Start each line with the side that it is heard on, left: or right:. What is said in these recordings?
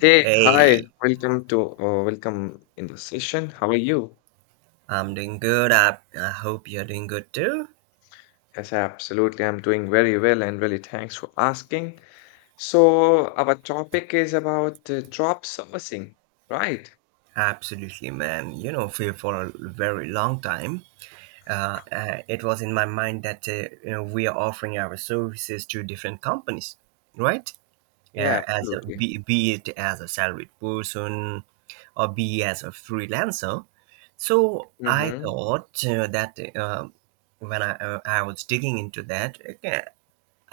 left: Hey, hi,
right: Hey,
left: welcome in the session. How are you?
right: I'm doing good. I hope you're doing good too.
left: Yes, absolutely. I'm doing very well and really thanks for asking. So, our topic is about drop servicing, right?
right: Absolutely, man. You know, for a very long time, it was in my mind that you know we are offering our services to different companies, right?
left: Yeah,
right: Yeah, as a,
left: absolutely.
right: be, be it as a salaried person or be as a freelancer. So I
left: Mm-hmm.
right: thought that when I was digging into that, okay,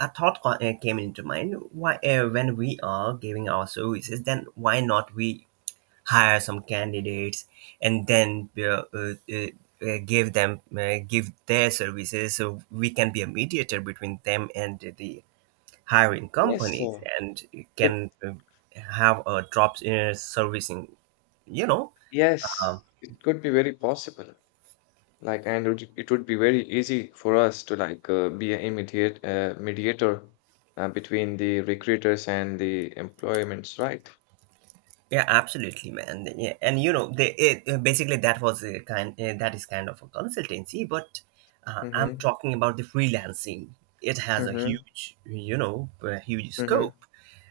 right: a thought came into mind why when we are giving our services then why not we hire some candidates and then give their services so we can be a mediator between them and the hiring
left: Yes,
right: companies
left: sir.
right: and
left: It
right: can have a drops in servicing you know
left: Yes,
right: um,
left: it could be very possible. Like, and it would be very easy for us to like be a mediator between the recruiters and the employments, right?
right: Yeah, absolutely, man. Yeah, and you know, they it, basically that was a kind that is kind of a consultancy, but I'm
left: Mm-hmm.
right: talking about the freelancing. It has a
left: Mm-hmm.
right: huge, you know, a huge
left: Mm-hmm.
right: scope,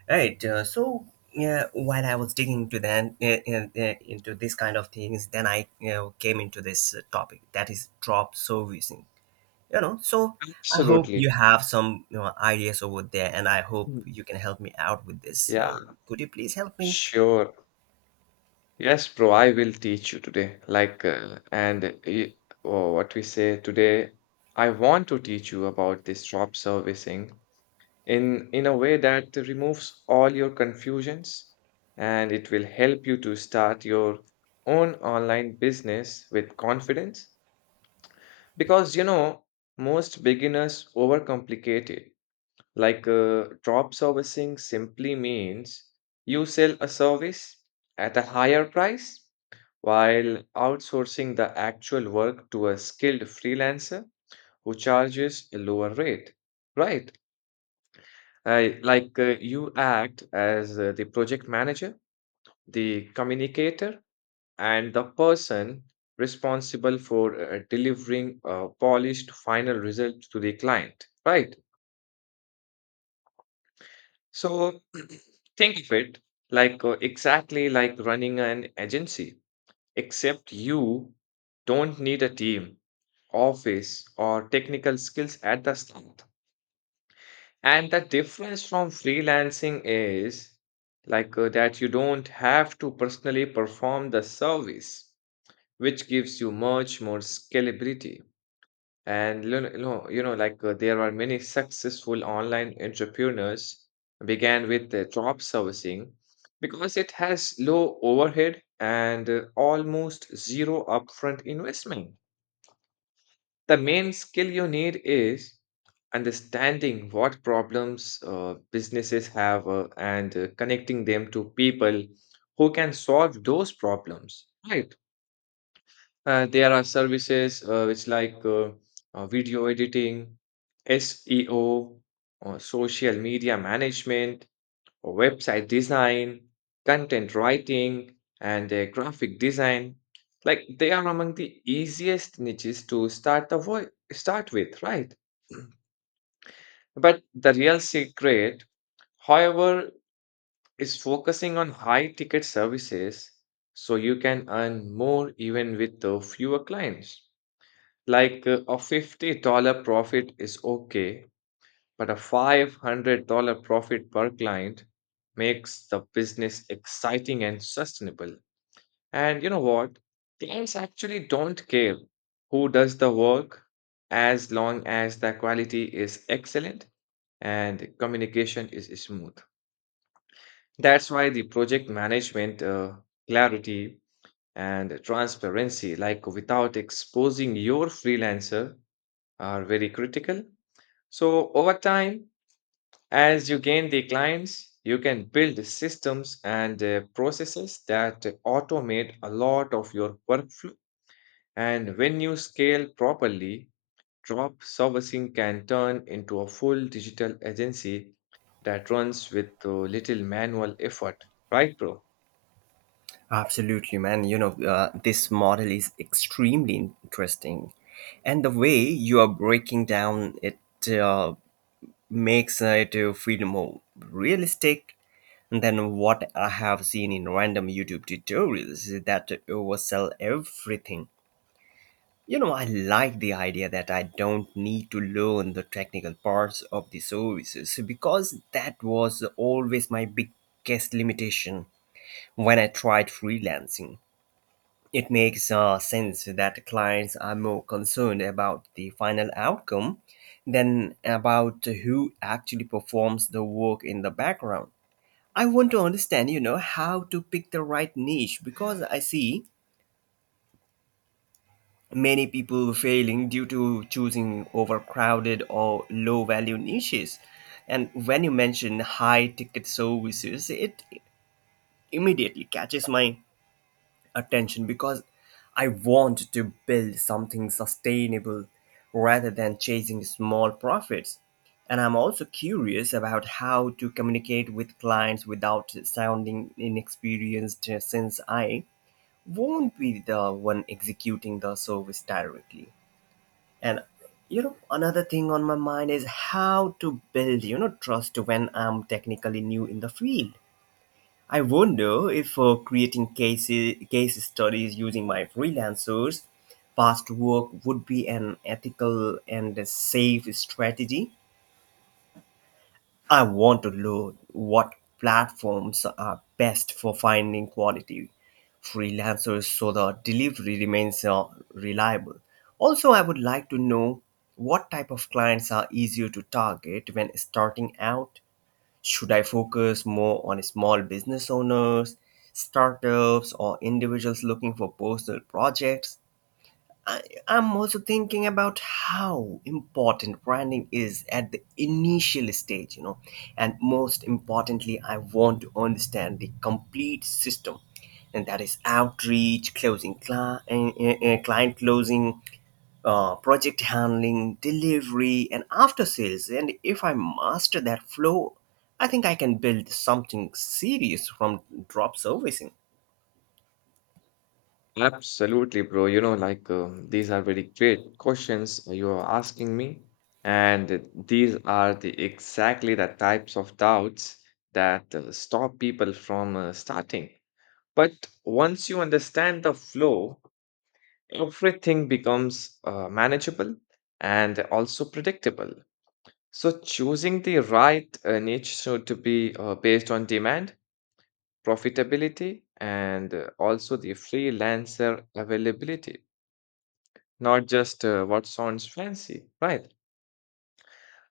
right: right? So yeah, while I was digging into that into this kind of things, then I came into this topic that is drop servicing. So I hope you
left: Absolutely.
right: have some ideas over there, and I hope
left: Mm.
right: you can help me out with this.
left: Yeah,
right: So could you please help me?
left: sure. Yes, bro, I will teach you today. What we say today, I want to teach you about this drop servicing in a way that removes all your confusions, and it will help you to start your own online business with confidence. Because you know, most beginners overcomplicate it. Drop servicing simply means you sell a service at a higher price while outsourcing the actual work to a skilled freelancer who charges a lower rate, right? I, like You act as the project manager, the communicator, and the person responsible for delivering a polished final result to the client, right? So think of it exactly like running an agency, except you don't need a team, office, or technical skills at the start. And the difference from freelancing is that you don't have to personally perform the service, which gives you much more scalability. And lo- no, you know, there are many successful online entrepreneurs began with the job servicing because it has low overhead and almost zero upfront investment. The main skill you need is understanding what problems businesses have and connecting them to people who can solve those problems. Right. There are services which like video editing, SEO, social media management, or website design, content writing, and graphic design. Like they are among the easiest niches to start with, right? But the real secret, however, is focusing on high ticket services so you can earn more even with the fewer clients. A $50 profit is okay, but a $500 profit per client makes the business exciting and sustainable. And you know what? Clients actually don't care who does the work as long as the quality is excellent and communication is smooth. That's why the project management clarity and transparency, like without exposing your freelancer, are very critical. So, over time, as you gain the clients, you can build systems and processes that automate a lot of your workflow. And when you scale properly, drop servicing can turn into a full digital agency that runs with little manual effort. Right, bro?
right: Absolutely, man. This model is extremely interesting. And the way you are breaking down it uh, makes it feel more realistic than what I have seen in random YouTube tutorials that oversell everything. I like the idea that I don't need to learn the technical parts of the services because that was always my biggest limitation when I tried freelancing. It makes sense that clients are more concerned about the final outcome than about who actually performs the work in the background. I want to understand, how to pick the right niche because I see many people failing due to choosing overcrowded or low value niches. And when you mention high ticket services, it immediately catches my attention because I want to build something sustainable rather than chasing small profits. And I'm also curious about how to communicate with clients without sounding inexperienced since I won't be the one executing the service directly. And another thing on my mind is how to build, trust when I'm technically new in the field. I wonder if creating case studies using my freelancers past work would be an ethical and a safe strategy. I want to learn what platforms are best for finding quality freelancers so the delivery remains reliable. Also, I would like to know what type of clients are easier to target when starting out. Should I focus more on small business owners, startups, or individuals looking for personal projects? I, I'm also thinking about how important branding is at the initial stage, and most importantly, I want to understand the complete system, and that is outreach, closing cli- eh, eh, eh, client closing, project handling, delivery, and after sales. And if I master that flow, I think I can build something serious from drop servicing.
left: Absolutely, bro. You know, these are very great questions you are asking me, and these are the exactly the types of doubts that stop people from starting. But once you understand the flow, everything becomes manageable and also predictable. So choosing the right niche should to be based on demand, profitability, and also the freelancer availability. Not just what sounds fancy, right?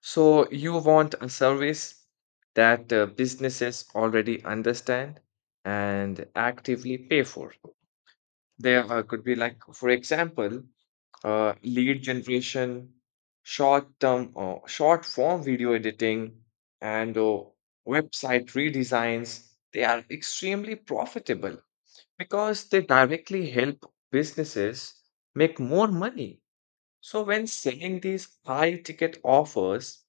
left: So you want a service that businesses already understand and actively pay for. There could be, like, for example, lead generation, short-term or short-form video editing, and website redesigns. They are extremely profitable because they directly help businesses make more money, so when selling these high ticket offers,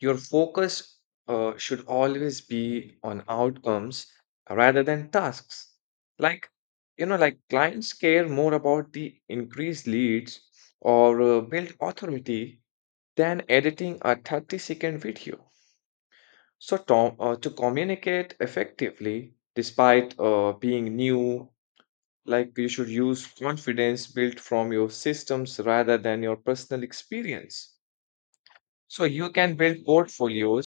left: your focus should always be on outcomes rather than tasks. Like, you know, like clients care more about the increased leads or build authority than editing a 30-second video. So to communicate effectively, despite being new, like you should use confidence built from your systems rather than your personal experience. So you can build portfolios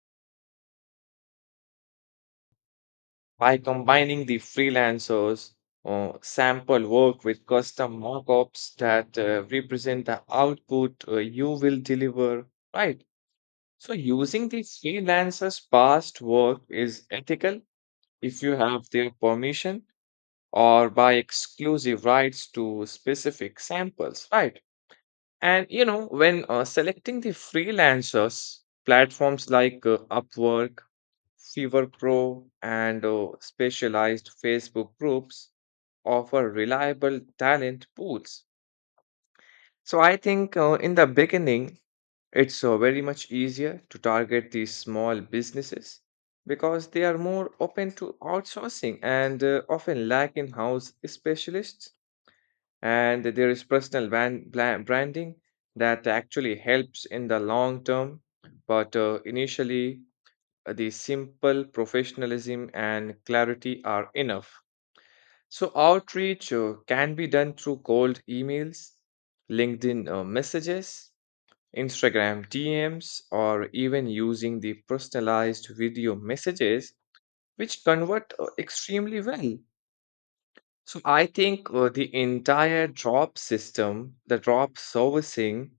left: by combining the freelancers or sample work with custom mockups that represent the output you will deliver, right? So using the freelancers' past work is ethical if you have their permission or by exclusive rights to specific samples, right? And you know, when selecting the freelancers, platforms like Upwork, Fever Pro, and specialized Facebook groups offer reliable talent pools. So I think in the beginning, it's very much easier to target these small businesses because they are more open to outsourcing and often lack in house specialists, and there is personal branding that actually helps in the long term, but initially the simple professionalism and clarity are enough. So outreach can be done through cold emails, linkedin messages, instagram dms, or even using the personalized video messages, which convert extremely well. So I think the drop servicing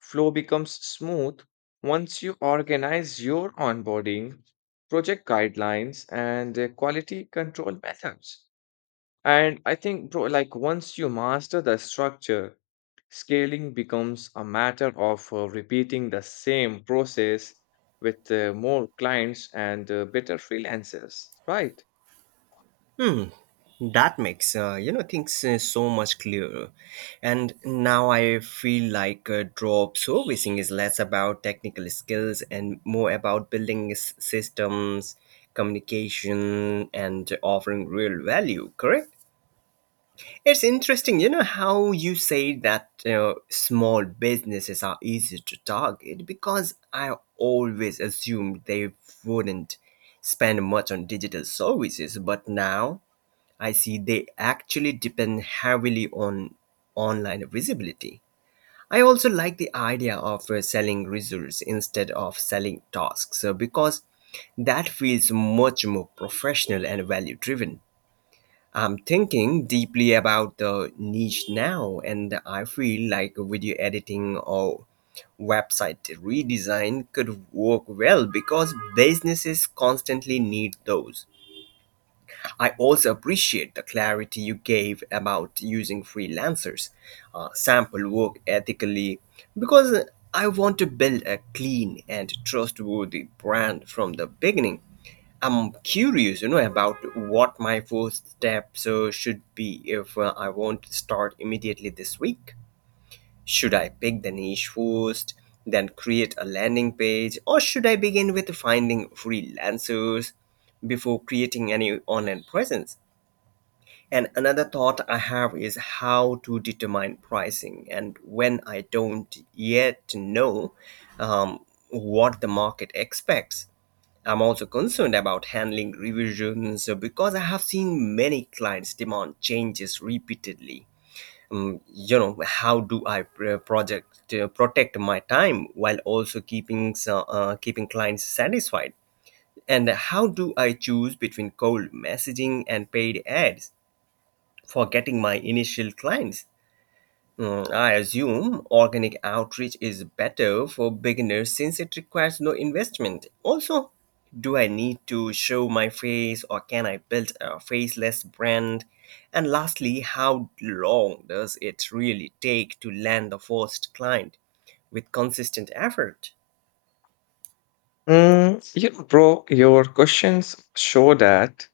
left: flow becomes smooth once you organize your onboarding, project guidelines, and quality control methods. And I think, bro, like once you master the structure, scaling becomes a matter of repeating the same process with more clients and better freelancers, right?
right: That makes things so much clearer. And now I feel like drop servicing is less about technical skills and more about building systems, communication, and offering real value. Correct. It's interesting, how you say that small businesses are easy to target because I always assumed they wouldn't spend much on digital services, but now I see they actually depend heavily on online visibility. I also like the idea of selling results instead of selling tasks because that feels much more professional and value driven. I'm thinking deeply about the niche now, and I feel like video editing or website redesign could work well because businesses constantly need those. I also appreciate the clarity you gave about using freelancers, sample work ethically, because I want to build a clean and trustworthy brand from the beginning. I'm curious, about what my first steps should be if I want to start immediately this week. Should I pick the niche first, then create a landing page, or should I begin with finding freelancers before creating any online presence? And another thought I have is how to determine pricing and when I don't yet know um, what the market expects. I'm also concerned about handling revisions because I have seen many clients demand changes repeatedly. How do I pr- project protect my time while also keeping keeping clients satisfied? And how do I choose between cold messaging and paid ads for getting my initial clients? I assume organic outreach is better for beginners since it requires no investment. Also, do I need to show my face or can I build a faceless brand? And lastly, how long does it really take to land the first client with consistent effort?
left: Mm, you know, bro, your questions show that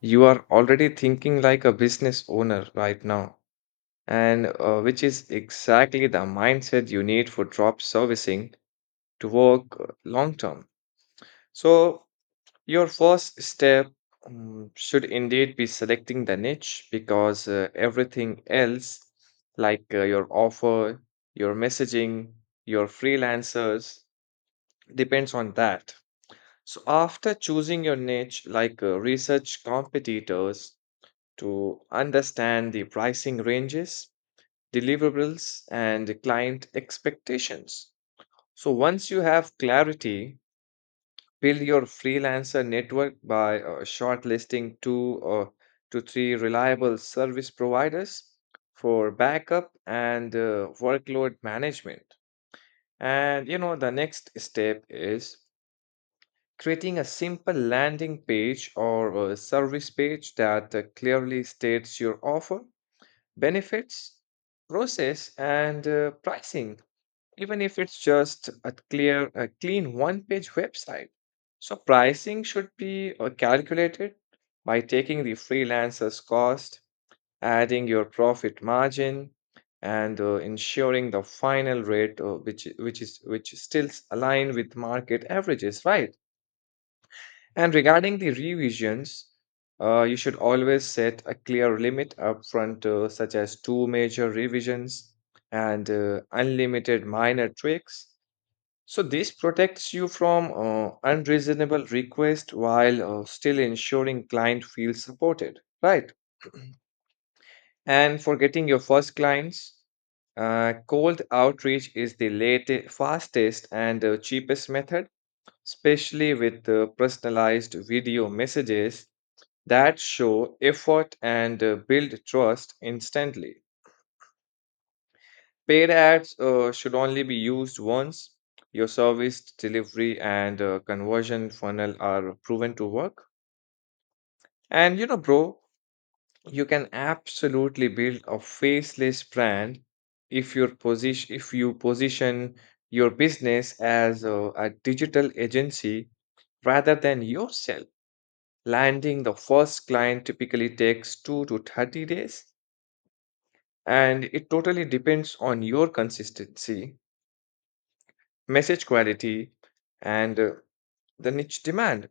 left: you are already thinking like a business owner right now, and which is exactly the mindset you need for drop servicing to work long term. So, your first step should indeed be selecting the niche, because everything else, your offer, your messaging, your freelancers, depends on that. So, after choosing your niche, research competitors to understand the pricing ranges, deliverables, and client expectations. So, once you have clarity, build your freelancer network by shortlisting two or to three reliable service providers for backup and workload management. And you know, the next step is creating a simple landing page or a service page that clearly states your offer, benefits, process, and pricing, even if it's just a clean one page website. So, pricing should be calculated by taking the freelancer's cost, adding your profit margin, and ensuring the final rate, which still align with market averages, right? And regarding the revisions, you should always set a clear limit upfront, such as two major revisions and unlimited minor tweaks. So this protects you from unreasonable requests while still ensuring client feels supported, right? And for getting your first clients, cold outreach is the latest, fastest, and cheapest method, especially with personalized video messages that show effort and build trust instantly. Paid ads should only be used once your service delivery and conversion funnel are proven to work. And you know, bro, you can absolutely build a faceless brand if your position if you position your business as a digital agency rather than yourself. Landing the first client typically takes 2 to 30 days, and it totally depends on your consistency, message quality, and the niche demand.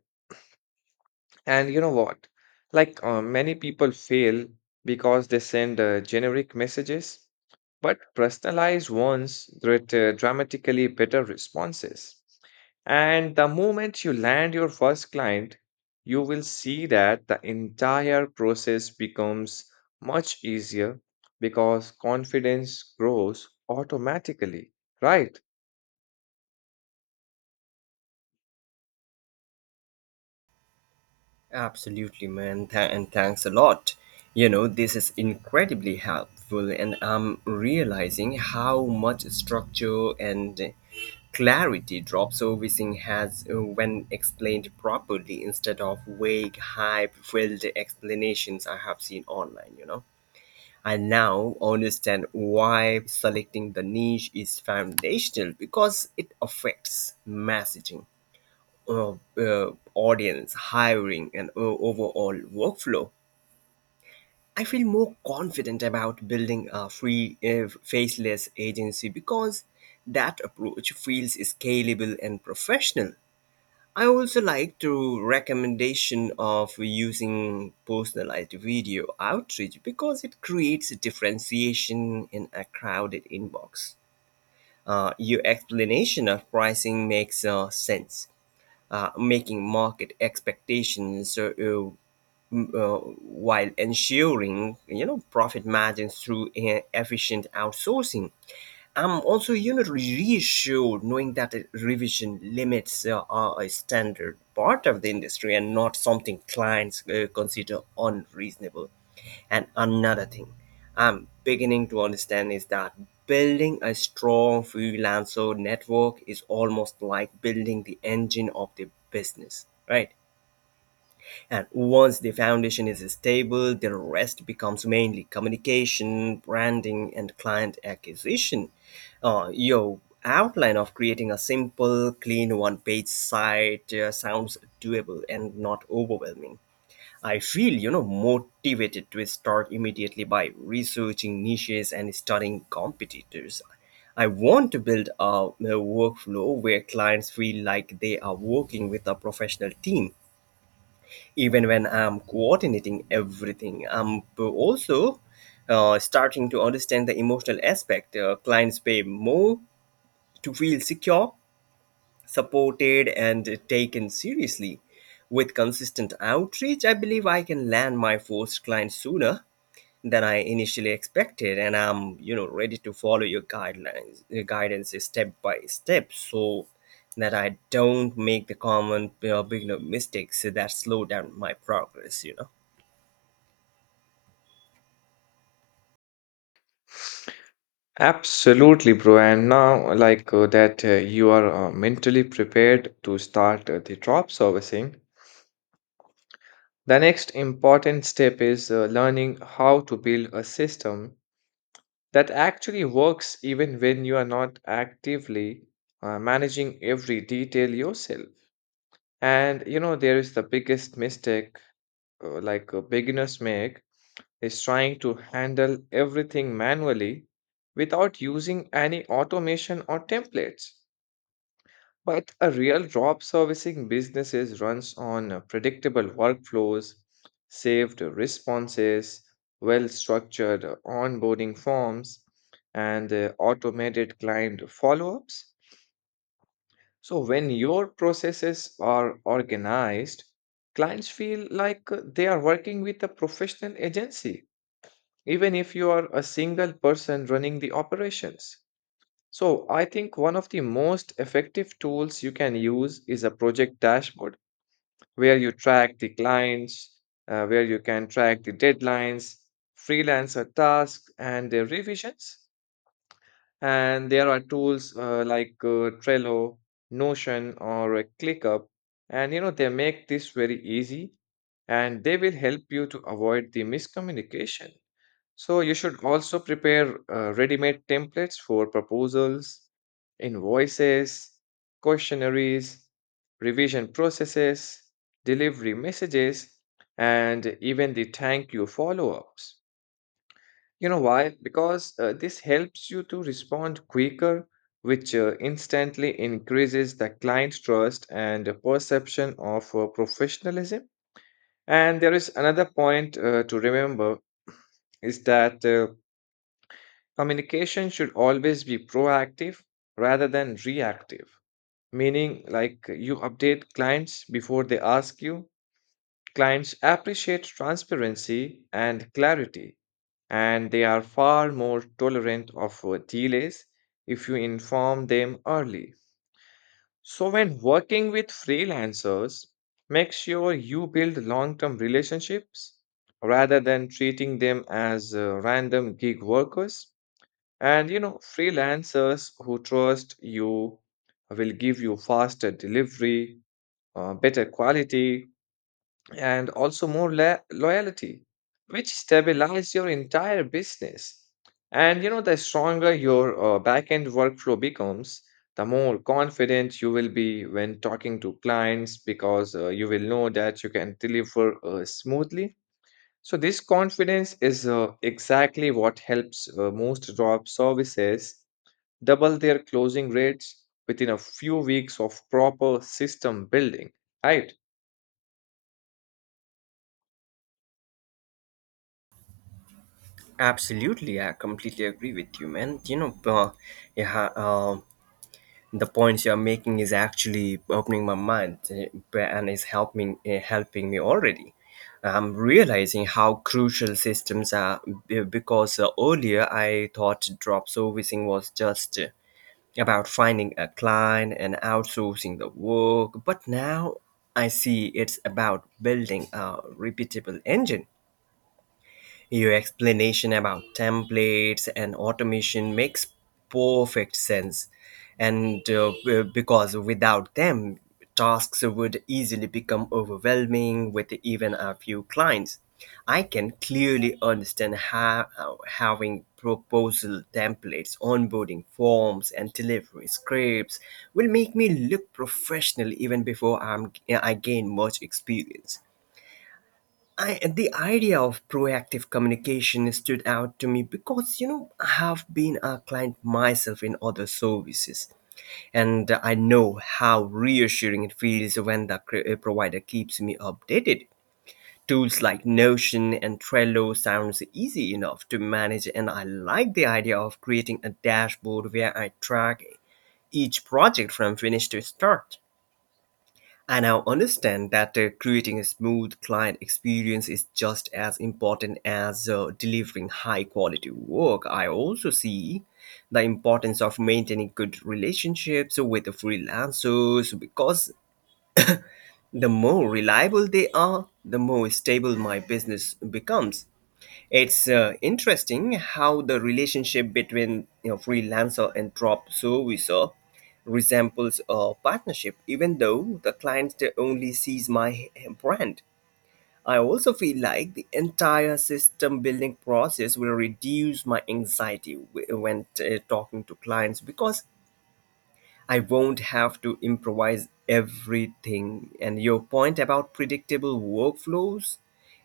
left: And you know what? Many people fail because they send generic messages, but personalized ones get dramatically better responses. And the moment you land your first client, you will see that the entire process becomes much easier because confidence grows automatically, right?
right: Absolutely, man. And thanks a lot. This is incredibly helpful, and I'm realizing how much structure and clarity drop servicing has, when explained properly instead of vague, hype-filled explanations I have seen online. I now understand why selecting the niche is foundational because it affects messaging, uh, audience, hiring, and overall workflow. I feel more confident about building a faceless agency because that approach feels scalable and professional. I also like to recommendation of using personalized video outreach because it creates a differentiation in a crowded inbox. Your explanation of pricing makes sense, making market expectations m- uh, while ensuring profit margins through efficient outsourcing. I'm also, reassured knowing that a revision limits are a standard part of the industry and not something clients consider unreasonable. And another thing I'm beginning to understand is that building a strong freelancer network is almost like building the engine of the business, right? And once the foundation is stable, the rest becomes mainly communication, branding, and client acquisition. Your outline of creating a simple, clean one page site sounds doable and not overwhelming. I feel, motivated to start immediately by researching niches and studying competitors. I want to build a workflow where clients feel like they are working with a professional team even when I'm coordinating everything. I'm also starting to understand the emotional aspect. Clients pay more to feel secure, supported, and taken seriously. With consistent outreach, I believe I can land my first client sooner than I initially expected, and I'm ready to follow your guidance step by step. So that I don't make the common beginner mistakes that slow down my progress.
left: Absolutely, bro. And now, you are mentally prepared to start the drop servicing. The next important step is learning how to build a system that actually works even when you are not actively managing every detail yourself. And you know, there is the biggest mistake beginners make is trying to handle everything manually without using any automation or templates. But a real job servicing businesses runs on predictable workflows, saved responses, well-structured onboarding forms, and automated client follow-ups. So when your processes are organized, clients feel like they are working with a professional agency, even if you are a single person running the operations. So, I think one of the most effective tools you can use is a project dashboard where you track the clients, where you can track the deadlines, freelancer tasks, and their revisions. And there are tools like Trello, Notion, or ClickUp. And you know, they make this very easy, and they will help you to avoid the miscommunication. So you should also prepare ready-made templates for proposals, invoices, questionnaires, revision processes, delivery messages, and even the thank you follow-ups. You know why? Because this helps you to respond quicker, which instantly increases the client's trust and the perception of professionalism. And there is another point to remember is that communication should always be proactive rather than reactive, meaning like you update clients before they ask you. Clients appreciate transparency and clarity, and they are far more tolerant of delays if you inform them early. So, when working with freelancers, make sure you build long term relationships rather than treating them as random gig workers. And freelancers who trust you will give you faster delivery, better quality, and also loyalty, which stabilize your entire business. And you know, the stronger your backend workflow becomes, the more confident you will be when talking to clients because you will know that you can deliver smoothly. So, this confidence is exactly what helps most drop services double their closing rates within a few weeks of proper system building, right?
right: Absolutely, I completely agree with you, man. Yeah, the points you're making is actually opening my mind and is helping me already. I'm realizing how crucial systems are because earlier I thought drop servicing was just about finding a client and outsourcing the work, but now I see it's about building a repeatable engine. Your explanation about templates and automation makes perfect sense. And because without them, tasks would easily become overwhelming with even a few clients. I can clearly understand how having proposal templates, onboarding forms, and delivery scripts will make me look professional even before I gain much experience. The idea of proactive communication stood out to me because I have been a client myself in other services, and I know how reassuring it feels when the provider keeps me updated. Tools like Notion and Trello sounds easy enough to manage, and I like the idea of creating a dashboard where I track each project from finish to start. I now understand that creating a smooth client experience is just as important as delivering high quality work. I also see the importance of maintaining good relationships with the freelancers because the more reliable they are, the more stable my business becomes. It's interesting how the relationship between freelancer and drop servicer resembles a partnership, even though the client only sees my brand. I also feel like the entire system building process will reduce my anxiety when talking to clients because I won't have to improvise everything. And your point about predictable workflows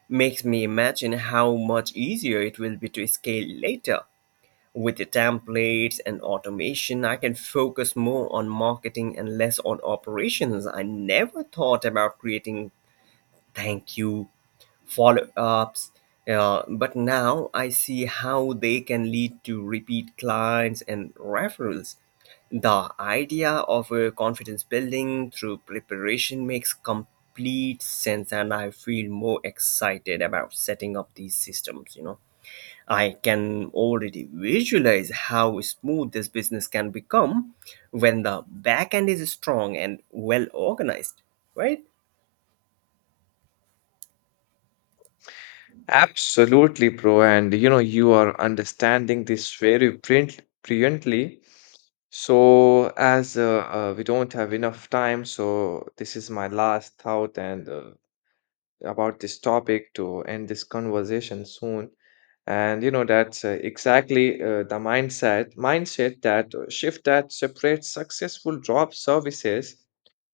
right: makes me imagine how much easier it will be to scale later. With the templates and automation, I can focus more on marketing and less on operations. I never thought about creating thank you follow ups, but now I see how they can lead to repeat clients and referrals. The idea of a confidence building through preparation makes complete sense, and I feel more excited about setting up these systems. I can already visualize how smooth this business can become when the back end is strong and well organized, right?
left: Absolutely, bro. And you know, you are understanding this brilliantly. So, as we don't have enough time, so this is my last thought and about this topic to end this conversation soon. And you know, that's exactly the mindset that shift that separates successful job services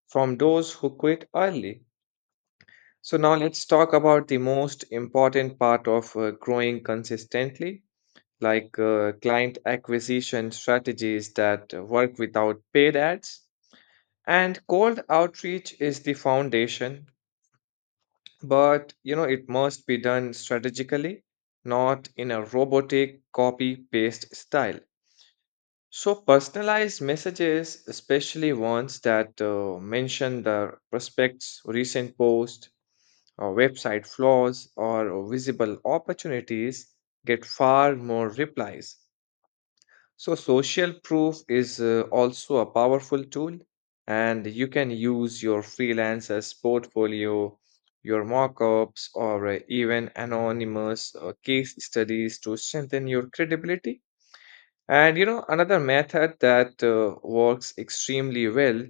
left: from those who quit early. So, now let's talk about the most important part of growing consistently, like client acquisition strategies that work without paid ads. And cold outreach is the foundation, but you know, it must be done strategically, not in a robotic copy paste style. So, personalized messages, especially ones that mention the prospect's recent post, or website flaws, or visible opportunities, get far more replies. So, social proof is also a powerful tool, and you can use your freelancer's portfolio, your mockups, or even anonymous case studies to strengthen your credibility. And you know, another method that works extremely well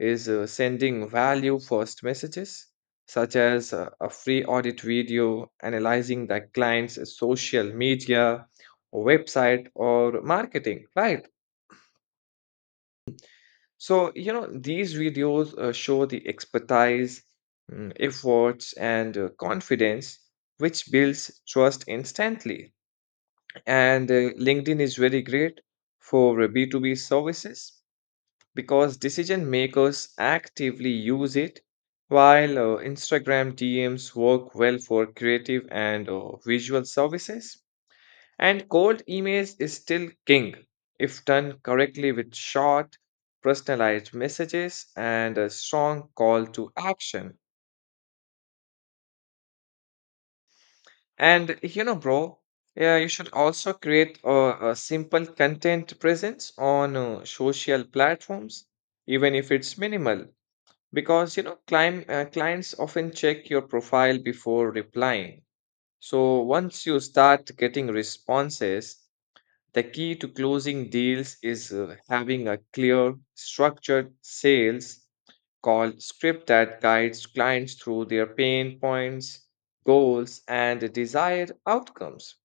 left: is sending value first messages, such as a free audit video analyzing the client's social media, website, or marketing, right? So, you know, these videos show the expertise, efforts, and confidence, which builds trust instantly. And LinkedIn is very great for B2B services because decision makers actively use it, while Instagram DMs work well for creative and visual services. And cold emails is still king if done correctly with short, personalized messages and a strong call to action. And you know, bro, yeah, you should also create a simple content presence on social platforms, even if it's minimal. Because you know, clients often check your profile before replying. So once you start getting responses, the key to closing deals is having a clear, structured sales call script that guides clients through their pain points, goals, and desired outcomes.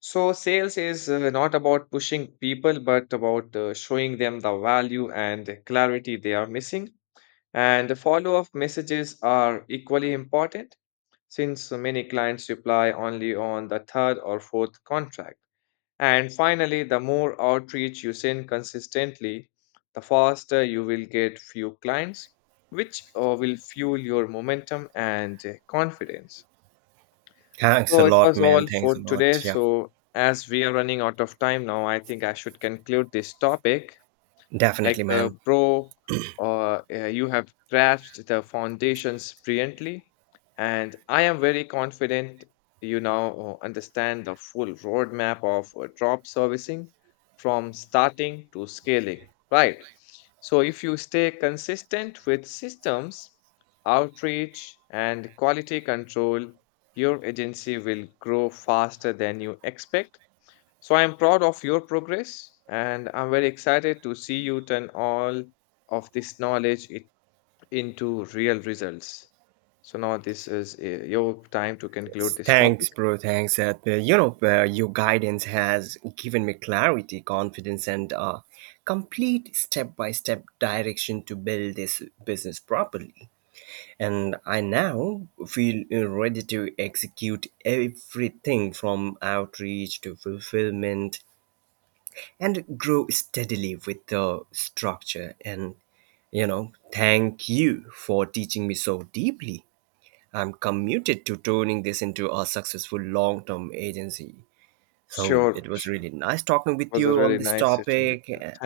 left: So sales is not about pushing people, but about showing them the value and clarity they are missing, and the follow up messages are equally important since many clients reply only on the third or fourth contract. And finally, the more outreach you send consistently, the faster you will get few clients, which will fuel your momentum and confidence.
right: Thanks a
left: So it
right: lot,
left: was all
right: man. Thanks
left: for
right: a lot.
left: today.
right: Yeah,
left: So as we are running out of time now, I think I should conclude this topic. Like,
right: definitely, man.
left: bro, you have grasped the foundations brilliantly, and I am very confident you now understand the full roadmap of drop servicing from starting to scaling, right? So, if you stay consistent with systems, outreach, and quality control, your agency will grow faster than you expect, so I'm proud of your progress and I'm very excited to see you turn all of this knowledge into real results. So now this is your time to conclude this topic.
right: Thanks, bro. Thanks. Your guidance has given me clarity, confidence, and complete step by step direction to build this business properly. And I now feel ready to execute everything from outreach to fulfillment and grow steadily with the structure. And, thank you for teaching me so deeply. I'm committed to turning this into a successful long term agency. So
left: Sure,
right: it was
left: sure.
right: really nice talking
left: It
right: with
left: was a
right: you on
left: really
right: this
left: nice session with you.
right: topic.
left: Thank